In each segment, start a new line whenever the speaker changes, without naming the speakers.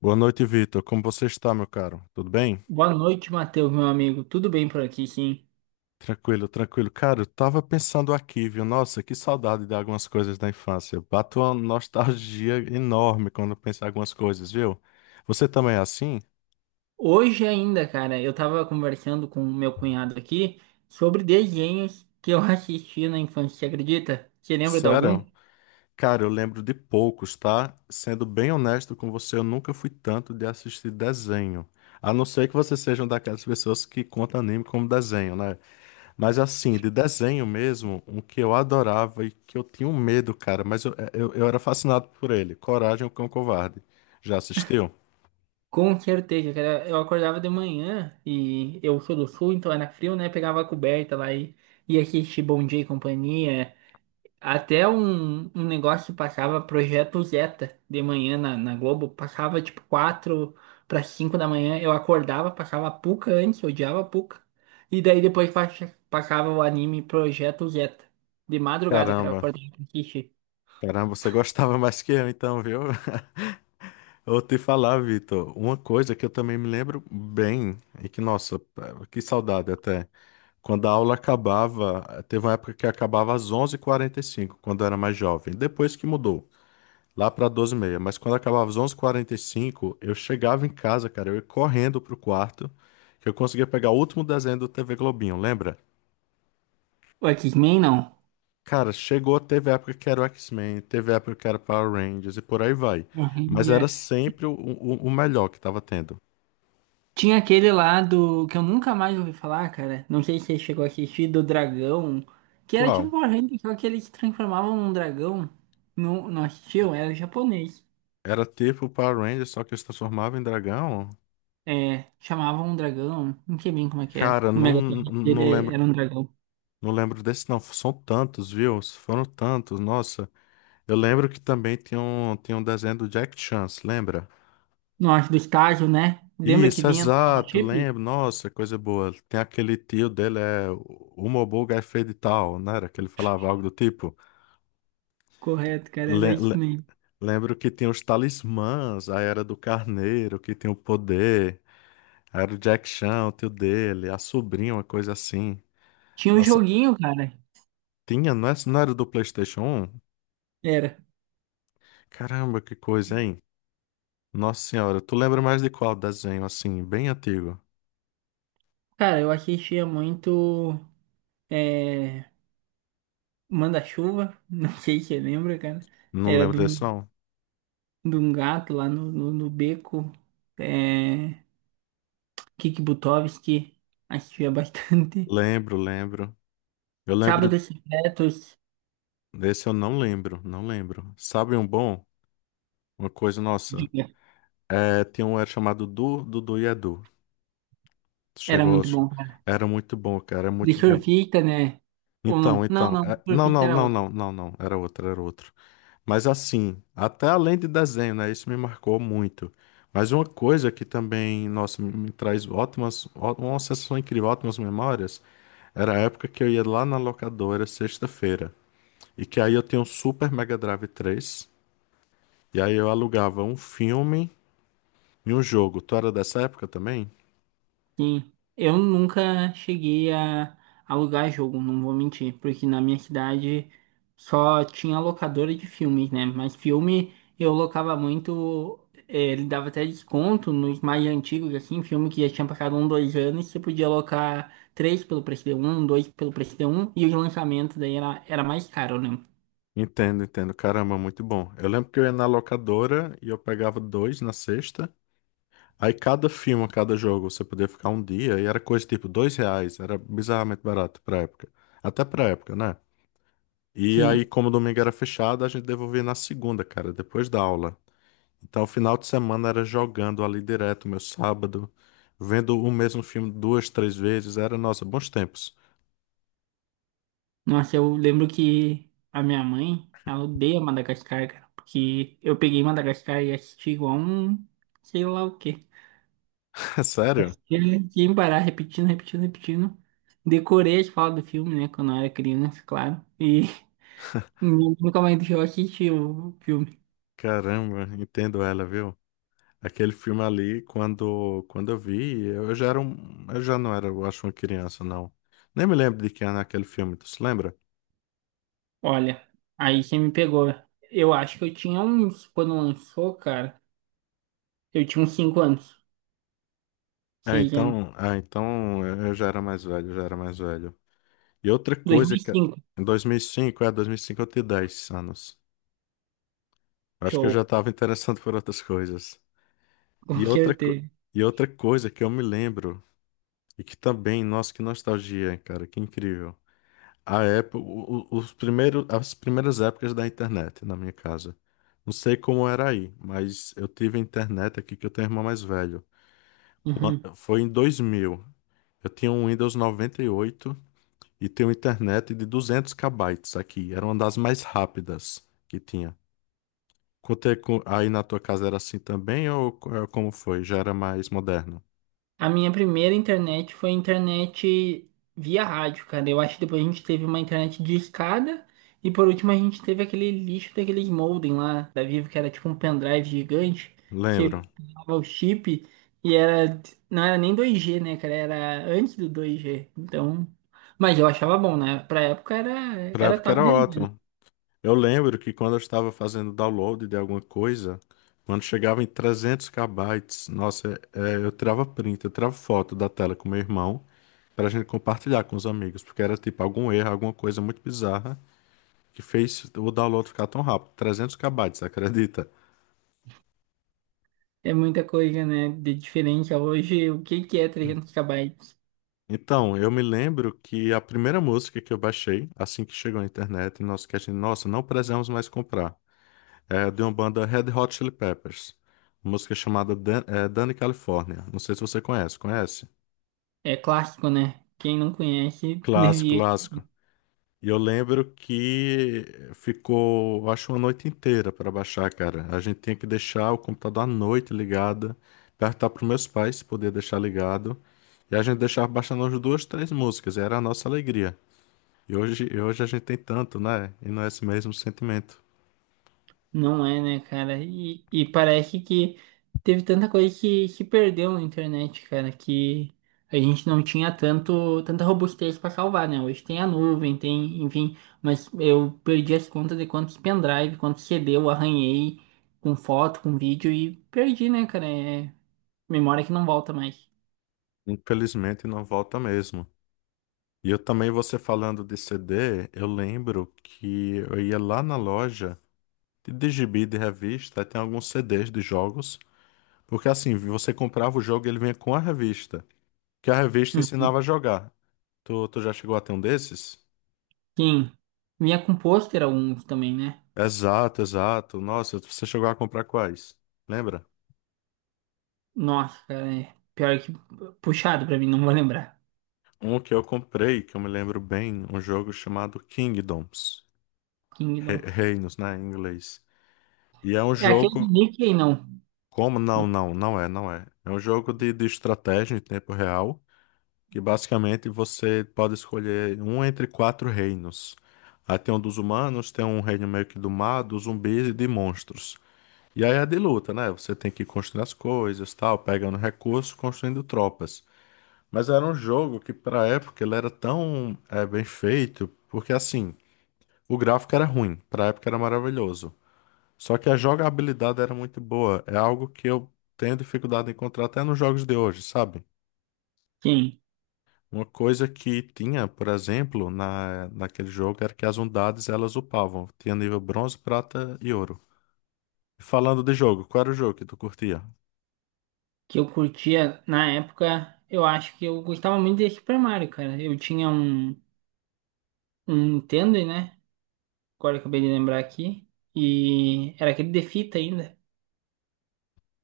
Boa noite, Vitor. Como você está, meu caro? Tudo bem?
Boa noite, Matheus, meu amigo. Tudo bem por aqui, sim?
Tranquilo, tranquilo. Cara, eu tava pensando aqui, viu? Nossa, que saudade de algumas coisas da infância. Bato uma nostalgia enorme quando penso em algumas coisas, viu? Você também é assim?
Hoje ainda, cara, eu tava conversando com o meu cunhado aqui sobre desenhos que eu assisti na infância, você acredita? Você lembra de
Sério?
algum?
Cara, eu lembro de poucos, tá? Sendo bem honesto com você, eu nunca fui tanto de assistir desenho. A não ser que você seja uma daquelas pessoas que conta anime como desenho, né? Mas assim, de desenho mesmo, um que eu adorava e que eu tinha um medo, cara, mas eu era fascinado por ele. Coragem, o Cão Covarde. Já assistiu?
Com certeza, cara. Eu acordava de manhã e eu sou do sul, então era frio, né? Pegava a coberta lá e ia assistir Bom Dia e Companhia. Até um negócio que passava Projeto Zeta de manhã na Globo, passava tipo 4 para 5 da manhã, eu acordava, passava a Puca antes, eu odiava a Puca. E daí depois passava o anime Projeto Zeta, de madrugada, que era
Caramba,
acordar pra assistir.
caramba, você gostava mais que eu então, viu? Vou te falar, Vitor, uma coisa que eu também me lembro bem, e que, nossa, que saudade até. Quando a aula acabava, teve uma época que acabava às 11:45 quando eu era mais jovem, depois que mudou. Lá pra 12:30. Mas quando acabava às 11:45, eu chegava em casa, cara. Eu ia correndo pro quarto, que eu conseguia pegar o último desenho do TV Globinho, lembra?
O X-Men não.
Cara, chegou, teve época que era o X-Men, teve época que era Power Rangers e por aí vai.
O
Mas era
Ranger-
sempre o melhor que tava tendo.
Tinha aquele lá do que eu nunca mais ouvi falar, cara. Não sei se você chegou a assistir, do dragão, que era
Qual?
tipo o Ranger, só que eles se transformavam num dragão. Não, não assistiu? Era japonês.
Era tipo Power Rangers, só que eu se transformava em dragão?
É, chamavam um dragão, não sei bem como é que era.
Cara,
O
não,
Megatron
não
dele
lembro,
era um dragão.
não lembro desse não. São tantos, viu? Foram tantos, nossa. Eu lembro que também tinha um desenho do Jack Chance, lembra?
Nossa, do estágio, né? Lembra que
Isso,
vinha no Lava
exato,
Chip?
lembro. Nossa, coisa boa. Tem aquele tio dele, é o Mobuga é feio de tal, não era? Que ele falava algo do tipo.
Correto, cara, era
Le-
isso
le-
mesmo.
lembro que tinha os talismãs, aí era do carneiro, que tinha o poder, aí era o Jack Chan, o tio dele, a sobrinha, uma coisa assim.
Tinha um
Nossa,
joguinho, cara.
tinha, não, não era do PlayStation 1?
Era.
Caramba, que coisa, hein? Nossa Senhora, tu lembra mais de qual desenho, assim, bem antigo?
Cara, eu assistia muito é, Manda-Chuva, não sei se você lembra, cara.
Não
Era
lembro
de um,
desse, não?
de um gato lá no beco. É, Kiki Butovski, assistia bastante.
Lembro, lembro. Eu lembro
Sábados Secretos,
Desse eu não lembro, não lembro. Sabe um bom? Uma coisa, nossa.
diga.
É, tem um era chamado Dudu e Edu.
Era
Chegou.
muito bom.
Era muito bom, cara. Era
De
muito bom.
Surfita, né? Ou
Então,
não? Não,
então.
não,
Não,
Surfita
não,
era
não,
outra.
não, não, não. Era outro, era outro. Mas assim, até além de desenho, né? Isso me marcou muito. Mas uma coisa que também, nossa, me traz ótimas, uma sensação incrível, ótimas memórias. Era a época que eu ia lá na locadora, sexta-feira. E que aí eu tinha um Super Mega Drive 3. E aí eu alugava um filme e um jogo. Tu era dessa época também?
Sim. Eu nunca cheguei a alugar jogo, não vou mentir, porque na minha cidade só tinha locadora de filmes, né? Mas filme eu locava muito, ele dava até desconto nos mais antigos, assim, filme que já tinha passado um, dois anos, você podia alocar três pelo preço de um, dois pelo preço de um, e os lançamentos daí era mais caro, né?
Entendo, entendo. Caramba, muito bom. Eu lembro que eu ia na locadora e eu pegava dois na sexta. Aí cada filme, cada jogo, você podia ficar um dia e era coisa tipo R$ 2. Era bizarramente barato pra época. Até pra época, né? E aí, como o domingo era fechado, a gente devolvia na segunda, cara, depois da aula. Então, o final de semana era jogando ali direto, meu sábado, vendo o mesmo filme duas, três vezes. Era, nossa, bons tempos.
Nossa, eu lembro que a minha mãe, ela odeia Madagascar, cara, porque eu peguei Madagascar e assisti igual um, sei lá o quê.
Sério?
Assisti sem parar, repetindo, repetindo, repetindo. Decorei as falas do filme, né, quando eu era criança, claro. E nunca mais deixou eu assistir o filme.
Caramba, entendo ela, viu? Aquele filme ali, quando eu vi, eu já não era, eu acho, uma criança, não. Nem me lembro de quem era aquele filme, tu se lembra?
Olha, aí você me pegou. Eu acho que eu tinha uns, quando lançou, cara, eu tinha uns 5 anos,
Ah,
6 anos.
então, eu já era mais velho, eu já era mais velho. E outra
dois
coisa
mil e
que
cinco
em 2005 eu tinha 10 anos. Eu acho que eu já
show,
estava interessado por outras coisas.
com
E outra, co-
certeza.
e outra coisa que eu me lembro, e que também, nossa, que nostalgia, cara, que incrível. A época, as primeiras épocas da internet na minha casa. Não sei como era aí, mas eu tive internet aqui que eu tenho um irmão mais velho.
Uhum.
Foi em 2000. Eu tinha um Windows 98 e tinha uma internet de 200 kbytes aqui. Era uma das mais rápidas que tinha. Contei com, aí na tua casa era assim também ou como foi? Já era mais moderno?
A minha primeira internet foi internet via rádio, cara. Eu acho que depois a gente teve uma internet de escada e por último a gente teve aquele lixo daqueles modem lá da Vivo que era tipo um pendrive gigante
Lembro.
que dava o chip e era não era nem 2G, né, cara? Era antes do 2G. Então, mas eu achava bom, né? Pra época era
Pra época
top
era
de linha, né?
ótimo. Eu lembro que quando eu estava fazendo download de alguma coisa, quando chegava em 300 kbytes, nossa, eu tirava print, eu tirava foto da tela com meu irmão para a gente compartilhar com os amigos, porque era tipo algum erro, alguma coisa muito bizarra que fez o download ficar tão rápido. 300 kbytes, acredita?
É muita coisa, né, de diferente a hoje. O que que é 300 gigabytes?
Então, eu me lembro que a primeira música que eu baixei, assim que chegou à internet, nós que a gente, nossa, não precisamos mais comprar. É de uma banda Red Hot Chili Peppers. Uma música chamada Danny California. Não sei se você conhece. Conhece?
É clássico, né? Quem não conhece
Clássico,
devia.
clássico. E eu lembro que ficou, acho, uma noite inteira para baixar, cara. A gente tinha que deixar o computador à noite ligado, perguntar para meus pais se podia deixar ligado. E a gente deixava baixando as duas, três músicas. E era a nossa alegria. E hoje a gente tem tanto, né? E não é esse mesmo sentimento.
Não é, né, cara? E parece que teve tanta coisa que se perdeu na internet, cara, que a gente não tinha tanto, tanta robustez pra salvar, né? Hoje tem a nuvem, tem, enfim, mas eu perdi as contas de quantos pendrive, quantos CD eu arranhei com foto, com vídeo e perdi, né, cara? É memória que não volta mais.
Infelizmente não volta mesmo. E eu também, você falando de CD, eu lembro que eu ia lá na loja de gibi de revista, aí tem alguns CDs de jogos, porque assim, você comprava o jogo e ele vinha com a revista, que a revista
E
ensinava a jogar. Tu já chegou a ter um desses?
quem vinha com pôster alguns também, né?
Exato, exato. Nossa, você chegou a comprar quais? Lembra?
Nossa, cara, é pior que puxado pra mim, não vou lembrar.
Um que eu comprei, que eu me lembro bem, um jogo chamado Kingdoms.
Kingdom.
Reinos, né, em inglês. E é um
É aquele do
jogo.
Mickey, não.
Como? Não,
Do
não, não é, não é. É um jogo de estratégia em tempo real, que basicamente você pode escolher um entre quatro reinos. Aí tem um dos humanos, tem um reino meio que do mar, dos zumbis e de monstros. E aí é de luta, né? Você tem que construir as coisas, tal, pegando recursos, construindo tropas. Mas era um jogo que, pra época, ele era tão bem feito, porque assim, o gráfico era ruim, pra época era maravilhoso. Só que a jogabilidade era muito boa. É algo que eu tenho dificuldade em encontrar até nos jogos de hoje, sabe?
quem?
Uma coisa que tinha, por exemplo, naquele jogo era que as unidades elas upavam. Tinha nível bronze, prata e ouro. Falando de jogo, qual era o jogo que tu curtia?
Que eu curtia na época, eu acho que eu gostava muito de Super Mario, cara. Eu tinha um Nintendo, né? Agora eu acabei de lembrar aqui. E era aquele de fita ainda.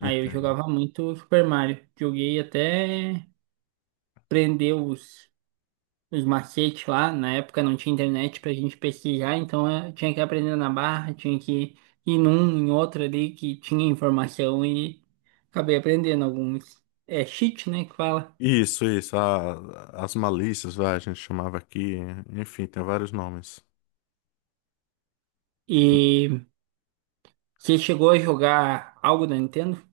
Aí eu
Entendo.
jogava muito Super Mario. Joguei até prender os macetes lá. Na época não tinha internet pra gente pesquisar, então eu tinha que aprender na barra, tinha que ir num, em outro ali que tinha informação e acabei aprendendo alguns. É cheat, né, que fala.
Isso, isso. As malícias, vai, a gente chamava aqui. Enfim, tem vários nomes.
E você chegou a jogar algo da Nintendo?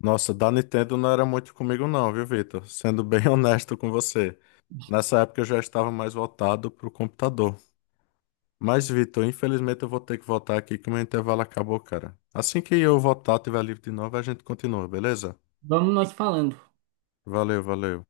Nossa, da Nintendo não era muito comigo não, viu, Vitor? Sendo bem honesto com você. Nessa época eu já estava mais voltado pro computador. Mas, Vitor, infelizmente eu vou ter que voltar aqui que o meu intervalo acabou, cara. Assim que eu voltar, tiver livre de novo, a gente continua, beleza?
Vamos nós falando.
Valeu, valeu.